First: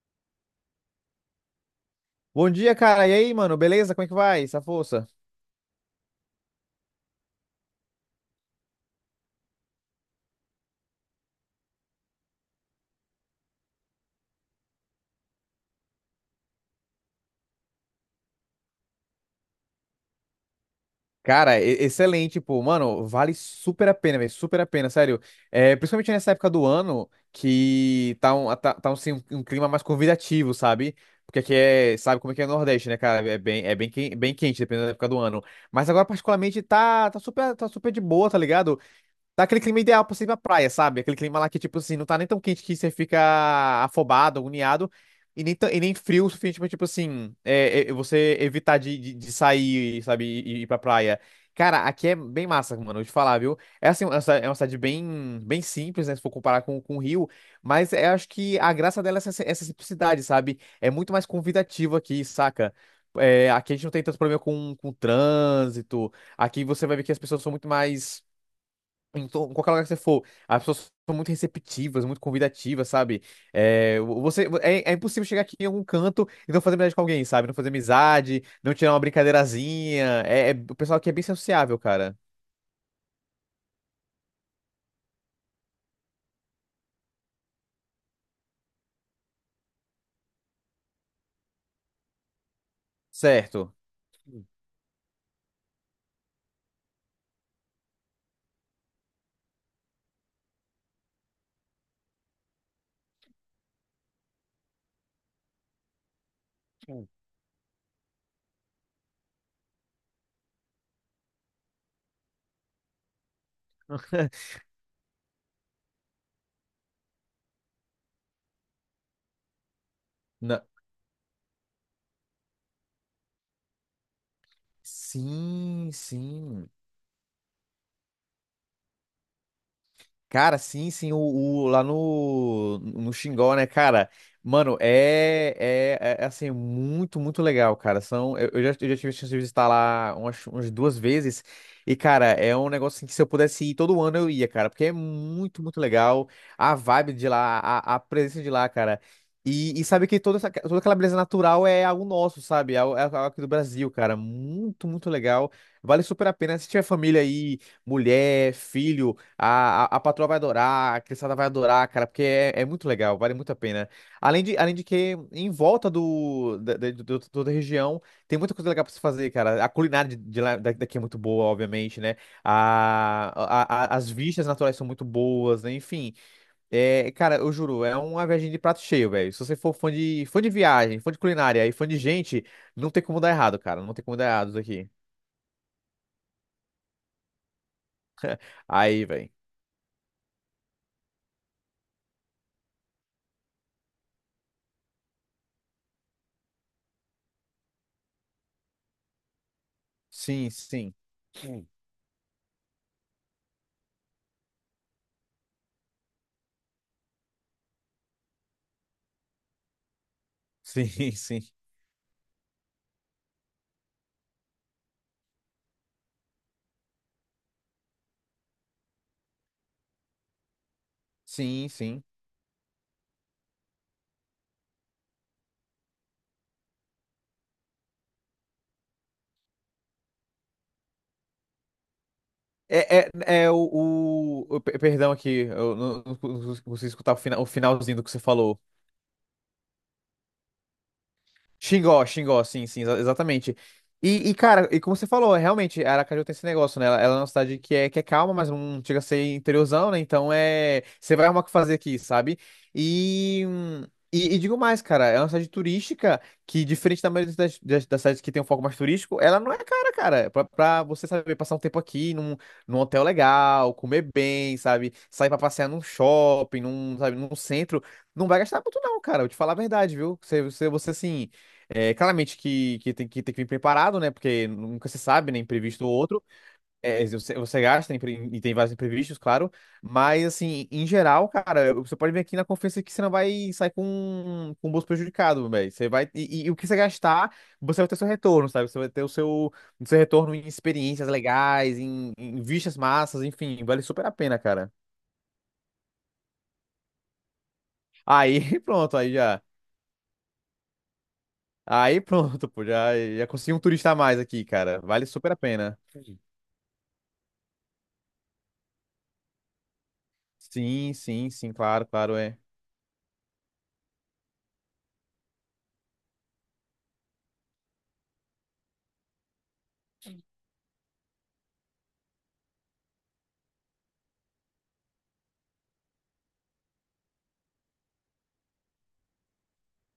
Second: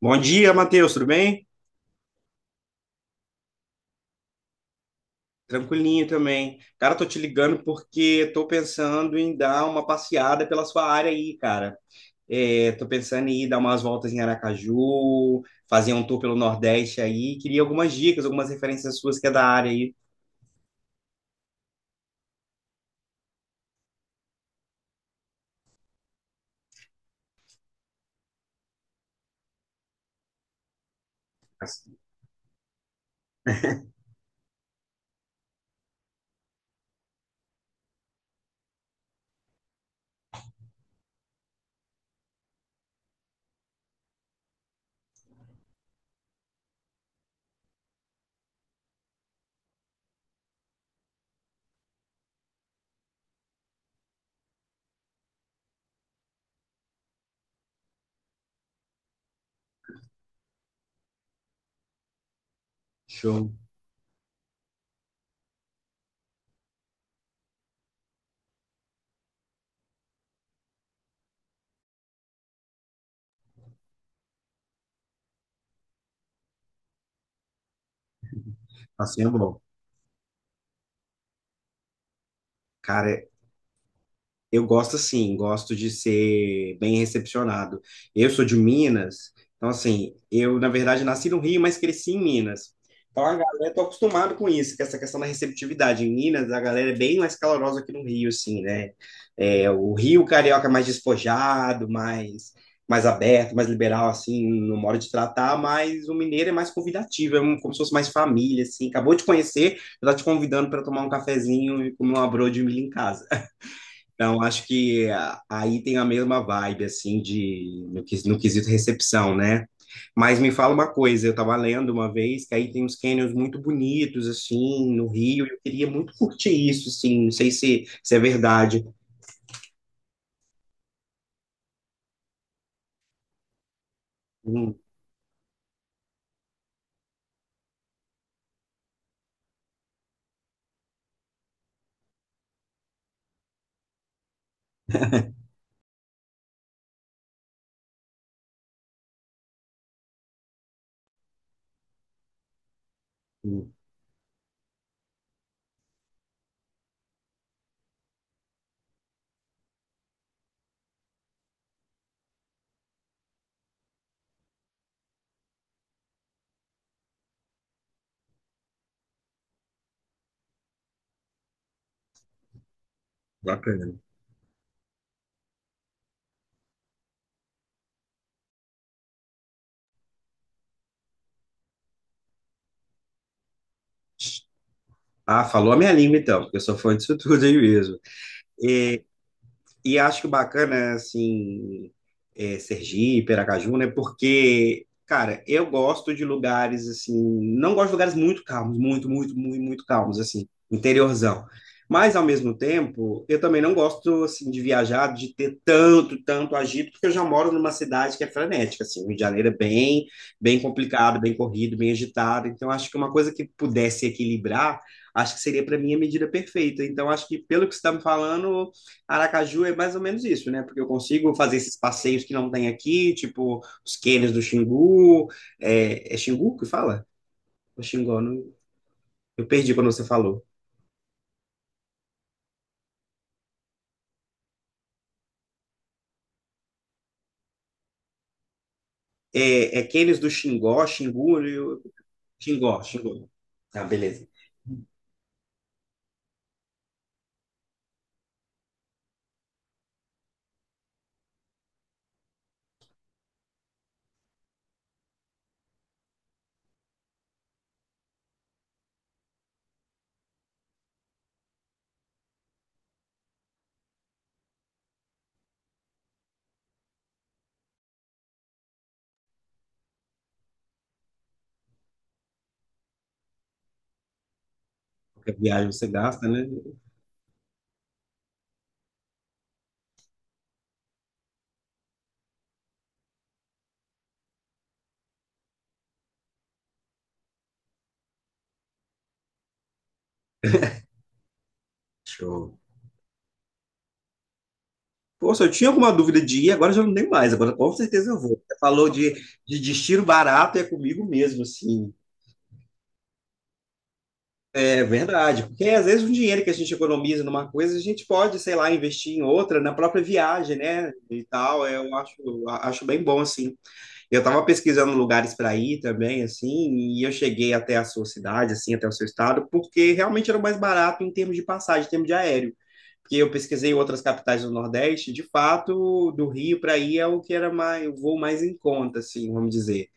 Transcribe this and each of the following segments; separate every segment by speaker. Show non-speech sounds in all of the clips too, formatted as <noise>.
Speaker 1: Bom dia, Matheus, tudo bem?
Speaker 2: Bom dia, cara. E aí, mano? Beleza? Como é que vai? Essa força?
Speaker 1: Tranquilinho também. Cara, tô te ligando porque tô pensando em dar uma passeada pela sua área aí, cara. É, tô pensando em ir dar umas voltas em Aracaju, fazer um tour pelo Nordeste aí. Queria algumas dicas, algumas referências suas que é da área aí.
Speaker 2: Cara, excelente, pô. Mano, vale super a pena, velho. Super a pena, sério. É, principalmente nessa época do ano que tá um, assim, um clima mais convidativo, sabe? Porque aqui é, sabe como é que é o Nordeste, né, cara? É bem, bem quente, dependendo da época do ano. Mas agora, particularmente, tá super de boa, tá ligado? Tá aquele clima ideal pra você ir pra praia, sabe? Aquele clima lá que, tipo assim, não tá nem tão quente que você fica afobado, agoniado, e nem frio o suficiente pra, tipo assim, você evitar de sair, sabe, e ir pra praia. Cara, aqui é bem massa, mano, vou te falar, viu? É assim, essa é uma cidade bem, bem simples, né? Se for comparar com o Rio, mas eu acho que a graça dela é essa simplicidade, sabe? É muito mais convidativo aqui, saca? É,
Speaker 1: Show.
Speaker 2: aqui a gente não tem tanto problema com trânsito. Aqui você vai ver que as pessoas são muito mais em qualquer lugar que você for, as pessoas são muito receptivas, muito convidativas, sabe? É, você, é impossível chegar aqui em algum canto e não fazer amizade com alguém, sabe? Não fazer amizade, não tirar uma
Speaker 1: Passeio é bom.
Speaker 2: brincadeirazinha. O pessoal aqui é bem sociável, cara.
Speaker 1: Cara, eu gosto assim, gosto de ser bem recepcionado. Eu sou de Minas, então assim, eu na verdade nasci no Rio, mas cresci em Minas. Então a galera,
Speaker 2: Certo.
Speaker 1: tô acostumado com isso, com essa questão da receptividade. Em Minas, a galera é bem mais calorosa que no Rio, assim, né? É, o Rio carioca é mais despojado, mais, mais aberto, mais liberal, assim, no modo de tratar, mas o mineiro é mais
Speaker 2: Hum.
Speaker 1: convidativo, é um- como se fosse mais família, assim. Acabou de conhecer, já tá te convidando para tomar um cafezinho e comer uma broa de milho em casa. Então,
Speaker 2: <laughs>
Speaker 1: acho que aí tem a mesma vibe, assim, de, no, no quesito recepção, né? Mas me
Speaker 2: Na-
Speaker 1: fala uma coisa, eu estava lendo uma vez que aí tem uns canyons muito bonitos, assim, no Rio, e eu queria
Speaker 2: Sim,
Speaker 1: muito curtir
Speaker 2: sim.
Speaker 1: isso, assim, não sei se, se é verdade.
Speaker 2: Cara, sim, sim, lá no Xingó, né, cara?
Speaker 1: Hum,
Speaker 2: Mano, assim, muito, muito legal, cara. São, eu já tive a chance de visitar lá umas duas vezes. E, cara, é um negócio assim, que se eu pudesse ir todo ano eu ia, cara, porque é muito, muito legal. A vibe de lá, a presença de lá, cara. E sabe que toda, essa, toda aquela beleza natural é algo nosso, sabe? É algo aqui do
Speaker 1: hum,
Speaker 2: Brasil, cara. Muito, muito legal. Vale super a pena. Se tiver família aí, mulher, filho, a patroa vai adorar, a criançada vai adorar, cara, porque é muito legal, vale muito a pena. Além de que, em volta do, da, da, do- do- toda a região, tem muita coisa legal pra se fazer, cara. A culinária de lá, daqui é muito boa, obviamente, né? A, a,
Speaker 1: bacana.
Speaker 2: a- as vistas naturais são muito boas, né? Enfim, é, cara, eu juro, é uma viagem de prato cheio, velho. Se você for fã de viagem, fã de culinária e fã de gente, não tem como dar errado, cara. Não tem como dar errado isso aqui.
Speaker 1: Ah, falou a minha língua, então, porque eu sou fã disso <laughs> tudo aí mesmo.
Speaker 2: Aí, velho.
Speaker 1: E acho que o bacana, assim, é, Sergipe, Aracaju, né? Porque, cara, eu gosto de lugares, assim, não gosto de lugares muito calmos, muito calmos, assim,
Speaker 2: Sim, sim.
Speaker 1: interiorzão. Mas, ao mesmo tempo, eu também não gosto, assim, de viajar, de ter tanto agito, porque eu já moro numa cidade que é frenética, assim, o Rio de Janeiro é bem, bem
Speaker 2: Sim, <laughs>
Speaker 1: complicado, bem
Speaker 2: sim.
Speaker 1: corrido, bem agitado. Então, acho que uma coisa que pudesse equilibrar, acho que seria, para mim, a medida perfeita. Então, acho que, pelo que você está me falando, Aracaju é mais ou menos isso, né? Porque eu consigo fazer
Speaker 2: Sim,
Speaker 1: esses
Speaker 2: sim.
Speaker 1: passeios que não tem aqui, tipo os cânions do Xingu. É, é Xingu que fala? O Xingó, eu perdi quando você falou.
Speaker 2: É, é, é o, Perdão aqui, eu não consegui escutar o finalzinho do que você falou.
Speaker 1: É, é cânions do Xingó,
Speaker 2: Xingó, Xingó, sim,
Speaker 1: Xingó,
Speaker 2: sim, exa-
Speaker 1: Xingó.
Speaker 2: exatamente.
Speaker 1: Tá, beleza.
Speaker 2: E, cara, e como você falou, realmente, Aracaju tem esse negócio, né? Ela é uma cidade que é calma, mas não chega a ser interiorzão, né? Então é. Você vai arrumar o que fazer aqui, sabe? E, hum, e digo mais, cara, é uma cidade turística que, diferente da maioria das cidades que tem um foco mais turístico, ela não é cara, cara. Pra você saber passar um tempo aqui num hotel legal, comer bem, sabe? Sair pra passear num shopping, num, sabe, num centro. Não vai gastar muito, não, cara. Eu te falar a verdade, viu? Você assim. É, claramente que tem que vir preparado, né? Porque nunca se sabe,
Speaker 1: Qualquer
Speaker 2: né?
Speaker 1: viagem
Speaker 2: Imprevisto
Speaker 1: você
Speaker 2: ou outro.
Speaker 1: gasta, né?
Speaker 2: É, você gasta e tem vários imprevistos, claro. Mas, assim, em geral, cara, você pode vir aqui na confiança que você não vai sair com o bolso prejudicado, velho. Você vai. O que você gastar, você vai ter seu retorno, sabe? Você vai ter o seu retorno em experiências legais, em
Speaker 1: Show.
Speaker 2: vistas massas, enfim, vale super a pena, cara.
Speaker 1: Poxa, eu tinha alguma dúvida de ir, agora eu já não tenho mais. Agora com certeza eu
Speaker 2: Aí,
Speaker 1: vou. Você
Speaker 2: <laughs>
Speaker 1: falou
Speaker 2: pronto, aí já.
Speaker 1: de destino barato, é comigo mesmo, assim.
Speaker 2: Aí pronto, pô, já consegui um turista a mais aqui, cara.
Speaker 1: É
Speaker 2: Vale super a
Speaker 1: verdade, porque
Speaker 2: pena.
Speaker 1: às vezes o dinheiro que a gente economiza numa coisa, a gente pode, sei lá, investir em outra, na própria viagem, né?
Speaker 2: Sim,
Speaker 1: E
Speaker 2: sim, sim,
Speaker 1: tal, é,
Speaker 2: claro,
Speaker 1: eu acho,
Speaker 2: claro, é.
Speaker 1: acho bem bom, assim. Eu estava pesquisando lugares para ir também, assim, e eu cheguei até a sua cidade, assim, até o seu estado, porque realmente era o mais barato em termos de passagem, em termos de aéreo. Porque eu pesquisei outras capitais do Nordeste, de fato, do Rio para ir é o que era mais, o voo mais em conta, assim, vamos dizer.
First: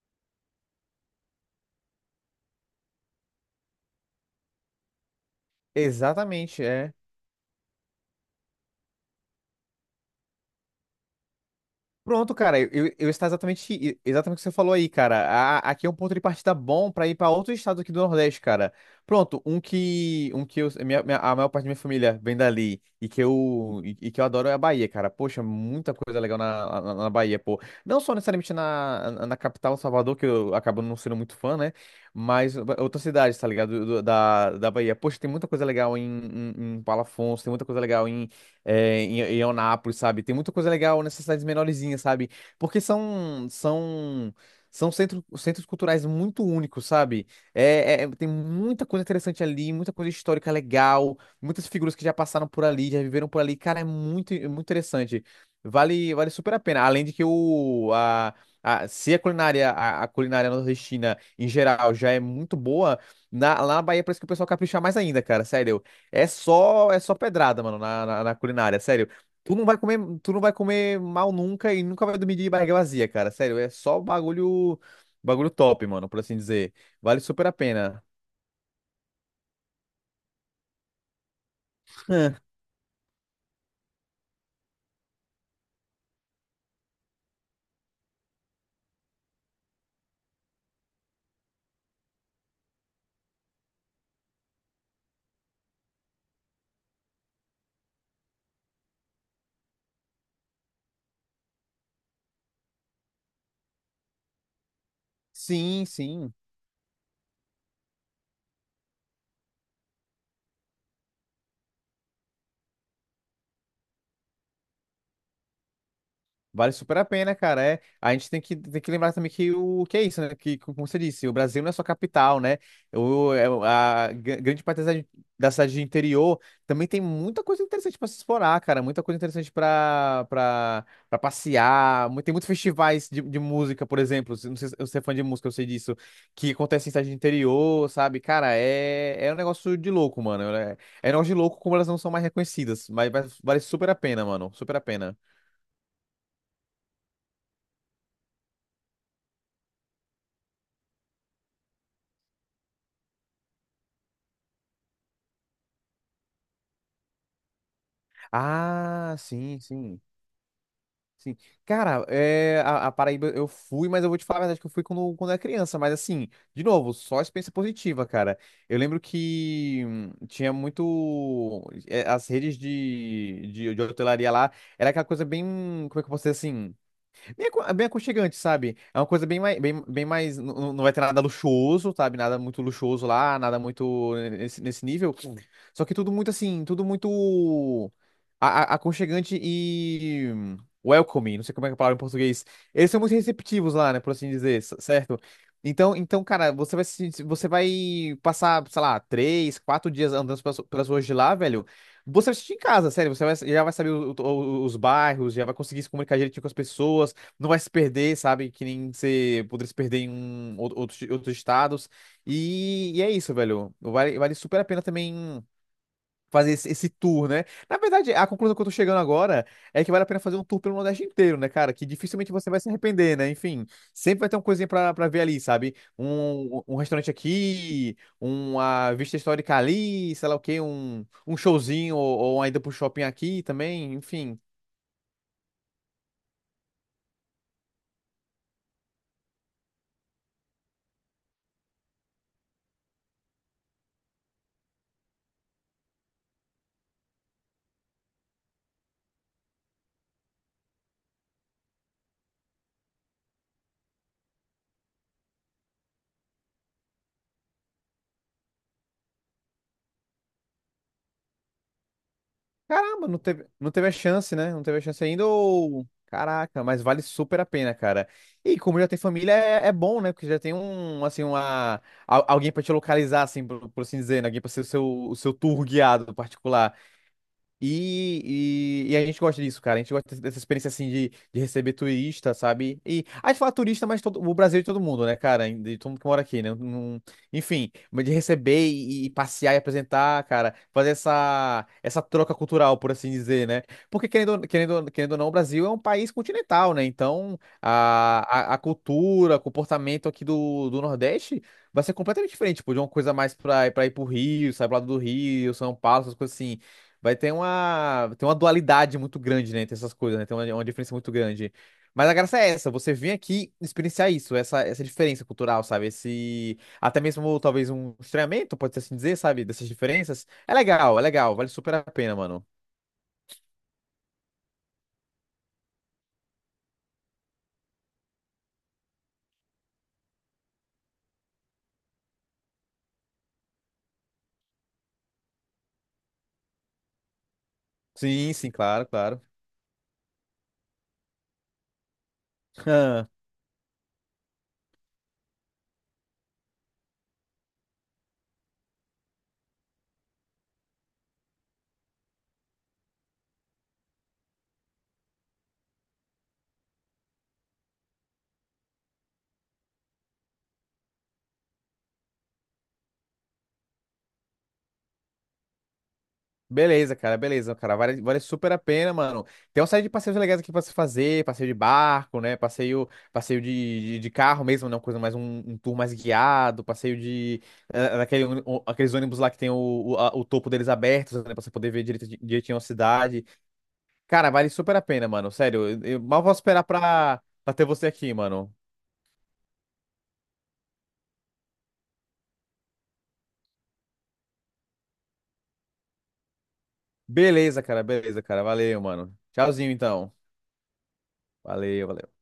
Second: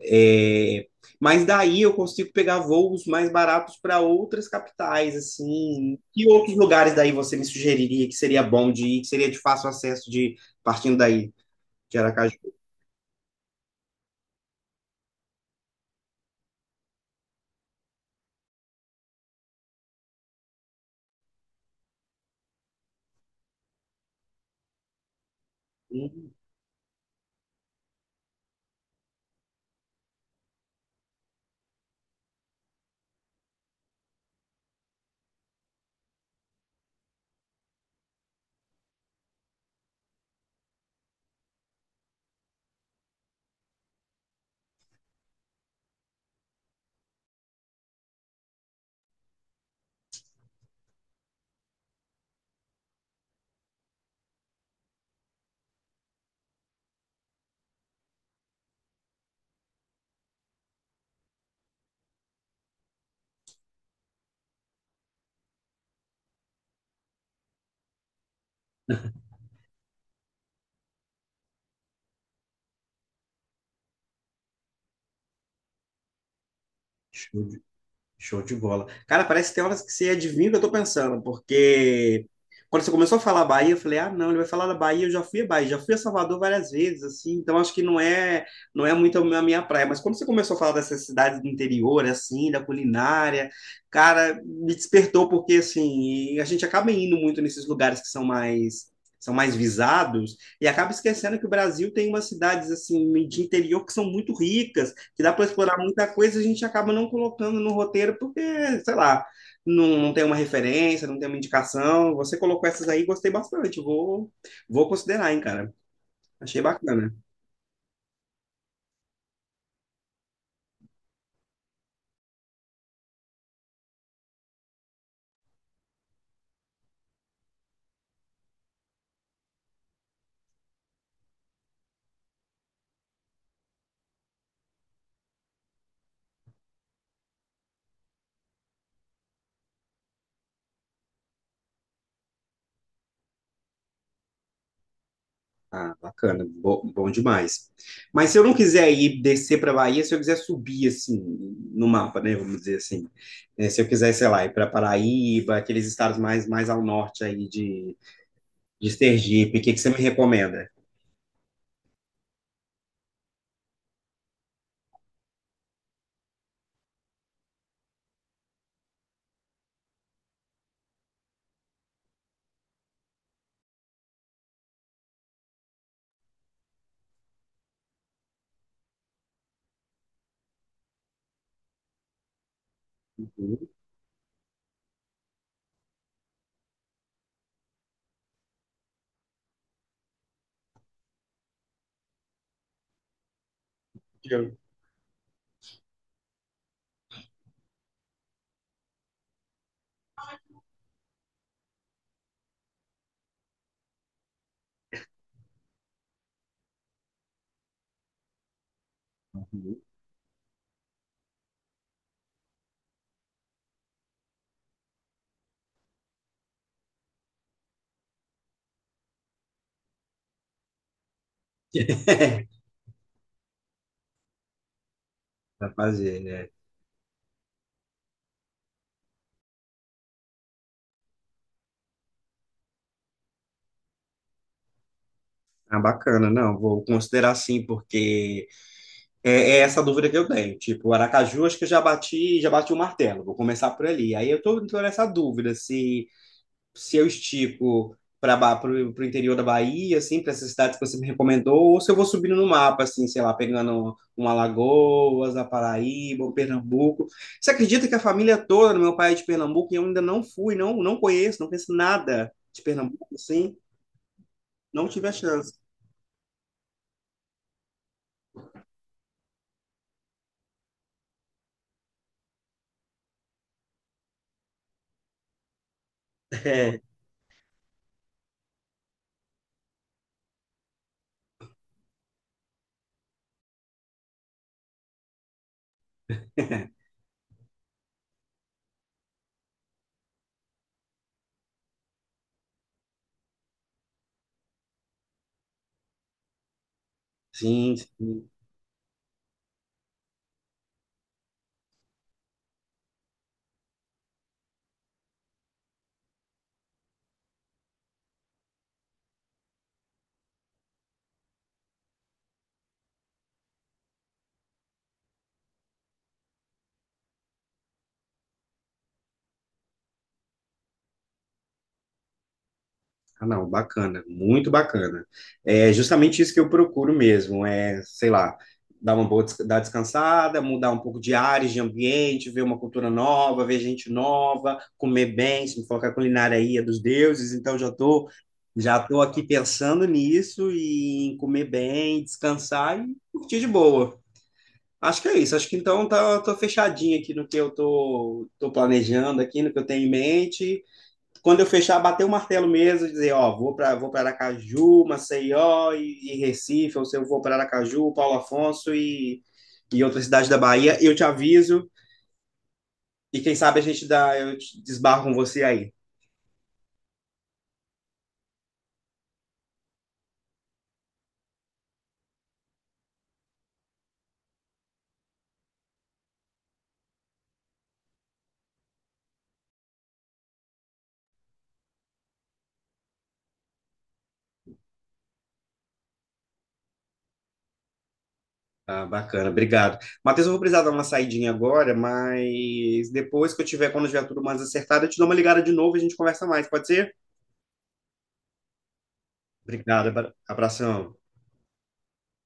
Speaker 1: É, mas daí eu consigo pegar voos mais baratos para outras capitais, assim. Que outros
Speaker 2: Exatamente,
Speaker 1: lugares
Speaker 2: é.
Speaker 1: daí você me sugeriria que seria bom de ir, que seria de fácil acesso de partindo daí de
Speaker 2: Pronto,
Speaker 1: Aracaju?
Speaker 2: cara, eu está exatamente, exatamente o que você falou aí, cara. Aqui é um ponto de partida bom pra ir pra outros estados aqui do Nordeste, cara. Pronto, um que a maior parte da minha família vem dali e que eu adoro é a Bahia, cara. Poxa, muita coisa
Speaker 1: Hum,
Speaker 2: legal na Bahia, pô. Não só necessariamente na capital, Salvador, que eu acabo não sendo muito fã, né? Mas outras cidades, tá ligado? Da Bahia. Poxa, tem muita coisa legal em Palafox, tem muita coisa legal em Eunápolis, sabe? Tem muita coisa legal nessas cidades menorzinhas, sabe? Porque são centros culturais muito únicos, sabe? Tem muita coisa interessante ali, muita coisa histórica legal, muitas figuras que já passaram por ali, já viveram por ali. Cara, é muito interessante. Vale super a pena. Além de que o, a- se a culinária, a culinária nordestina em geral já é muito boa, lá na Bahia parece que o pessoal capricha mais ainda, cara. Sério. É só pedrada, mano, na culinária, sério. Tu não vai comer mal nunca e nunca vai dormir de barriga vazia, cara. Sério, é só bagulho top, mano, por assim dizer. Vale super a pena.
Speaker 1: Show de bola. Cara, parece que tem horas que você adivinha o que eu tô pensando, porque quando você começou a falar Bahia, eu falei, ah, não, ele vai falar da Bahia, eu já fui a Bahia, já fui a Salvador várias vezes, assim, então acho que não é, não é muito a minha praia. Mas quando você começou a falar dessas cidades do interior, assim, da culinária, cara, me despertou porque assim, a gente acaba indo muito nesses lugares que são mais visados e acaba esquecendo que o Brasil tem umas cidades assim de interior que são muito ricas que dá para explorar
Speaker 2: Sim,
Speaker 1: muita
Speaker 2: sim.
Speaker 1: coisa, a gente acaba não colocando no roteiro porque, sei lá, não, não tem uma referência, não tem uma indicação. Você colocou essas aí, gostei bastante. Vou, vou considerar, hein, cara. Achei
Speaker 2: Vale super a
Speaker 1: bacana.
Speaker 2: pena, cara. É, a gente tem que, lembrar também que o que é isso, né? Que, como você disse, o Brasil não é só capital, né? A grande parte da cidade de interior também tem muita coisa interessante para se explorar, cara. Muita coisa interessante para passear. Tem muitos festivais de música, por exemplo. Não sei se você é fã de música, eu sei disso. Que acontece em cidade de interior, sabe? Cara, é um negócio de louco, mano. É um negócio de louco como elas não são mais reconhecidas. Mas vale super a pena, mano. Super a pena.
Speaker 1: Ah, bacana, bom, bom demais. Mas se eu não quiser ir descer para Bahia, se eu quiser subir assim no mapa, né, vamos dizer assim, né, se eu quiser, sei lá, ir para Paraíba, aqueles estados mais ao norte aí de
Speaker 2: Ah, sim,
Speaker 1: Sergipe, o que que você me
Speaker 2: sim,
Speaker 1: recomenda?
Speaker 2: sim. Cara, a Paraíba eu fui, mas eu vou te falar a verdade que eu fui quando era criança. Mas assim, de novo, só experiência positiva, cara. Eu lembro que tinha muito. As redes de hotelaria lá era aquela coisa bem. Como é que eu posso dizer assim? Bem, bem aconchegante, sabe? É uma coisa bem mais. Não vai ter nada luxuoso, sabe? Nada muito luxuoso lá, nada
Speaker 1: Uhum.
Speaker 2: muito nesse nível. Sim. Só que tudo muito assim, tudo muito a- aconchegante e welcoming. Não sei como é que é a palavra em português. Eles são muito receptivos lá, né? Por assim dizer, certo? Então, cara, você vai, se- você vai passar, sei lá, três, quatro dias andando pelas ruas de lá, velho. Você vai se sentir em casa, sério. Já vai saber os bairros, já vai conseguir se comunicar direitinho com as pessoas, não vai se perder, sabe? Que nem você poderia se perder em outros estados. E é isso, velho. Vale super a pena também fazer esse, tour, né? Na verdade, a conclusão que eu tô chegando agora é que vale a pena fazer um tour pelo Nordeste inteiro, né, cara? Que dificilmente você vai
Speaker 1: <laughs>
Speaker 2: se arrepender, né? Enfim, sempre vai ter uma coisinha pra ver ali,
Speaker 1: Pra
Speaker 2: sabe?
Speaker 1: fazer, né?
Speaker 2: Um restaurante aqui, uma vista histórica ali, sei lá o quê, um showzinho ou ainda pro shopping aqui também, enfim.
Speaker 1: Ah, bacana, não, vou considerar sim, porque é, é essa dúvida que eu tenho. Tipo, o Aracaju, acho que eu já bati o martelo, vou começar por ali. Aí eu tô, tô nessa dúvida se, se eu estico para o interior da Bahia, assim, para essas cidades que você me recomendou, ou se eu vou subindo no mapa, assim, sei lá, pegando um Alagoas, a Paraíba, um Pernambuco. Você acredita que a família toda do meu pai é de Pernambuco e eu ainda não fui, não, não conheço, não conheço nada de
Speaker 2: Caramba,
Speaker 1: Pernambuco,
Speaker 2: não teve,
Speaker 1: assim,
Speaker 2: não teve a chance, né? Não teve a
Speaker 1: não
Speaker 2: chance
Speaker 1: tive a
Speaker 2: ainda
Speaker 1: chance. <laughs>
Speaker 2: ou... Caraca, mas vale super a pena, cara. E como já tem família, é bom, né? Porque já tem um, assim, Alguém pra te localizar, assim, por assim dizer, né? Alguém pra ser o seu tour guiado particular.
Speaker 1: É,
Speaker 2: E a gente gosta disso, cara. A gente gosta dessa experiência assim de receber turista, sabe? E a gente fala turista, mas o Brasil é de todo mundo, né, cara? De todo mundo que mora aqui, né? Enfim, mas de receber e passear e apresentar, cara, fazer essa troca cultural, por assim dizer, né? Porque querendo, querendo ou não, o Brasil é um país continental, né? Então
Speaker 1: sim, sim.
Speaker 2: a cultura, o comportamento aqui do Nordeste vai ser completamente diferente, tipo, de uma coisa mais pra ir pro Rio, sair pro lado do Rio, São Paulo, essas coisas assim. Vai ter uma dualidade muito grande, né, entre essas coisas, né? Tem uma diferença muito grande. Mas a graça é essa, você vem aqui experienciar isso, essa diferença cultural, sabe? Esse, até mesmo talvez um estranhamento, pode ser assim dizer, sabe? Dessas diferenças. É legal, vale super a pena, mano.
Speaker 1: Ah, não, bacana, muito bacana. É justamente isso que eu procuro mesmo, é, sei lá, dar uma boa, dar descansada, mudar um pouco de áreas, de ambiente, ver uma cultura nova, ver gente nova, comer bem, se me for que a culinária aí é dos deuses, então
Speaker 2: Sim, sim,
Speaker 1: já
Speaker 2: claro,
Speaker 1: tô
Speaker 2: claro.
Speaker 1: aqui pensando nisso e em comer bem, descansar e
Speaker 2: <laughs>
Speaker 1: curtir de boa. Acho que é isso, acho que então tá, tô fechadinho aqui no que eu tô, tô planejando aqui, no que eu tenho em mente quando eu fechar, bater o martelo mesmo, dizer, ó, vou para Aracaju, Maceió e Recife, ou se eu vou para Aracaju, Paulo Afonso e outras cidades da Bahia, eu te aviso e quem sabe a gente dá, eu desbarro com você aí.
Speaker 2: Beleza, cara, beleza, cara. Vale super a pena, mano. Tem uma série de passeios legais aqui pra se fazer, passeio de barco, né? Passeio de carro mesmo, né? Uma coisa mais um tour mais guiado, passeio de aqueles ônibus lá que tem o topo deles abertos, né? Pra você poder ver direitinho a cidade. Cara, vale super a pena, mano. Sério, eu mal posso esperar pra ter você aqui, mano.
Speaker 1: Ah, bacana, obrigado. Matheus, eu vou precisar dar uma saidinha agora, mas depois que eu tiver, quando eu tiver tudo mais acertado, eu te dou uma ligada de novo e a gente conversa mais, pode ser?
Speaker 2: Beleza, cara, beleza, cara. Valeu, mano. Tchauzinho,
Speaker 1: Obrigado,
Speaker 2: então.
Speaker 1: abração.
Speaker 2: Valeu, valeu.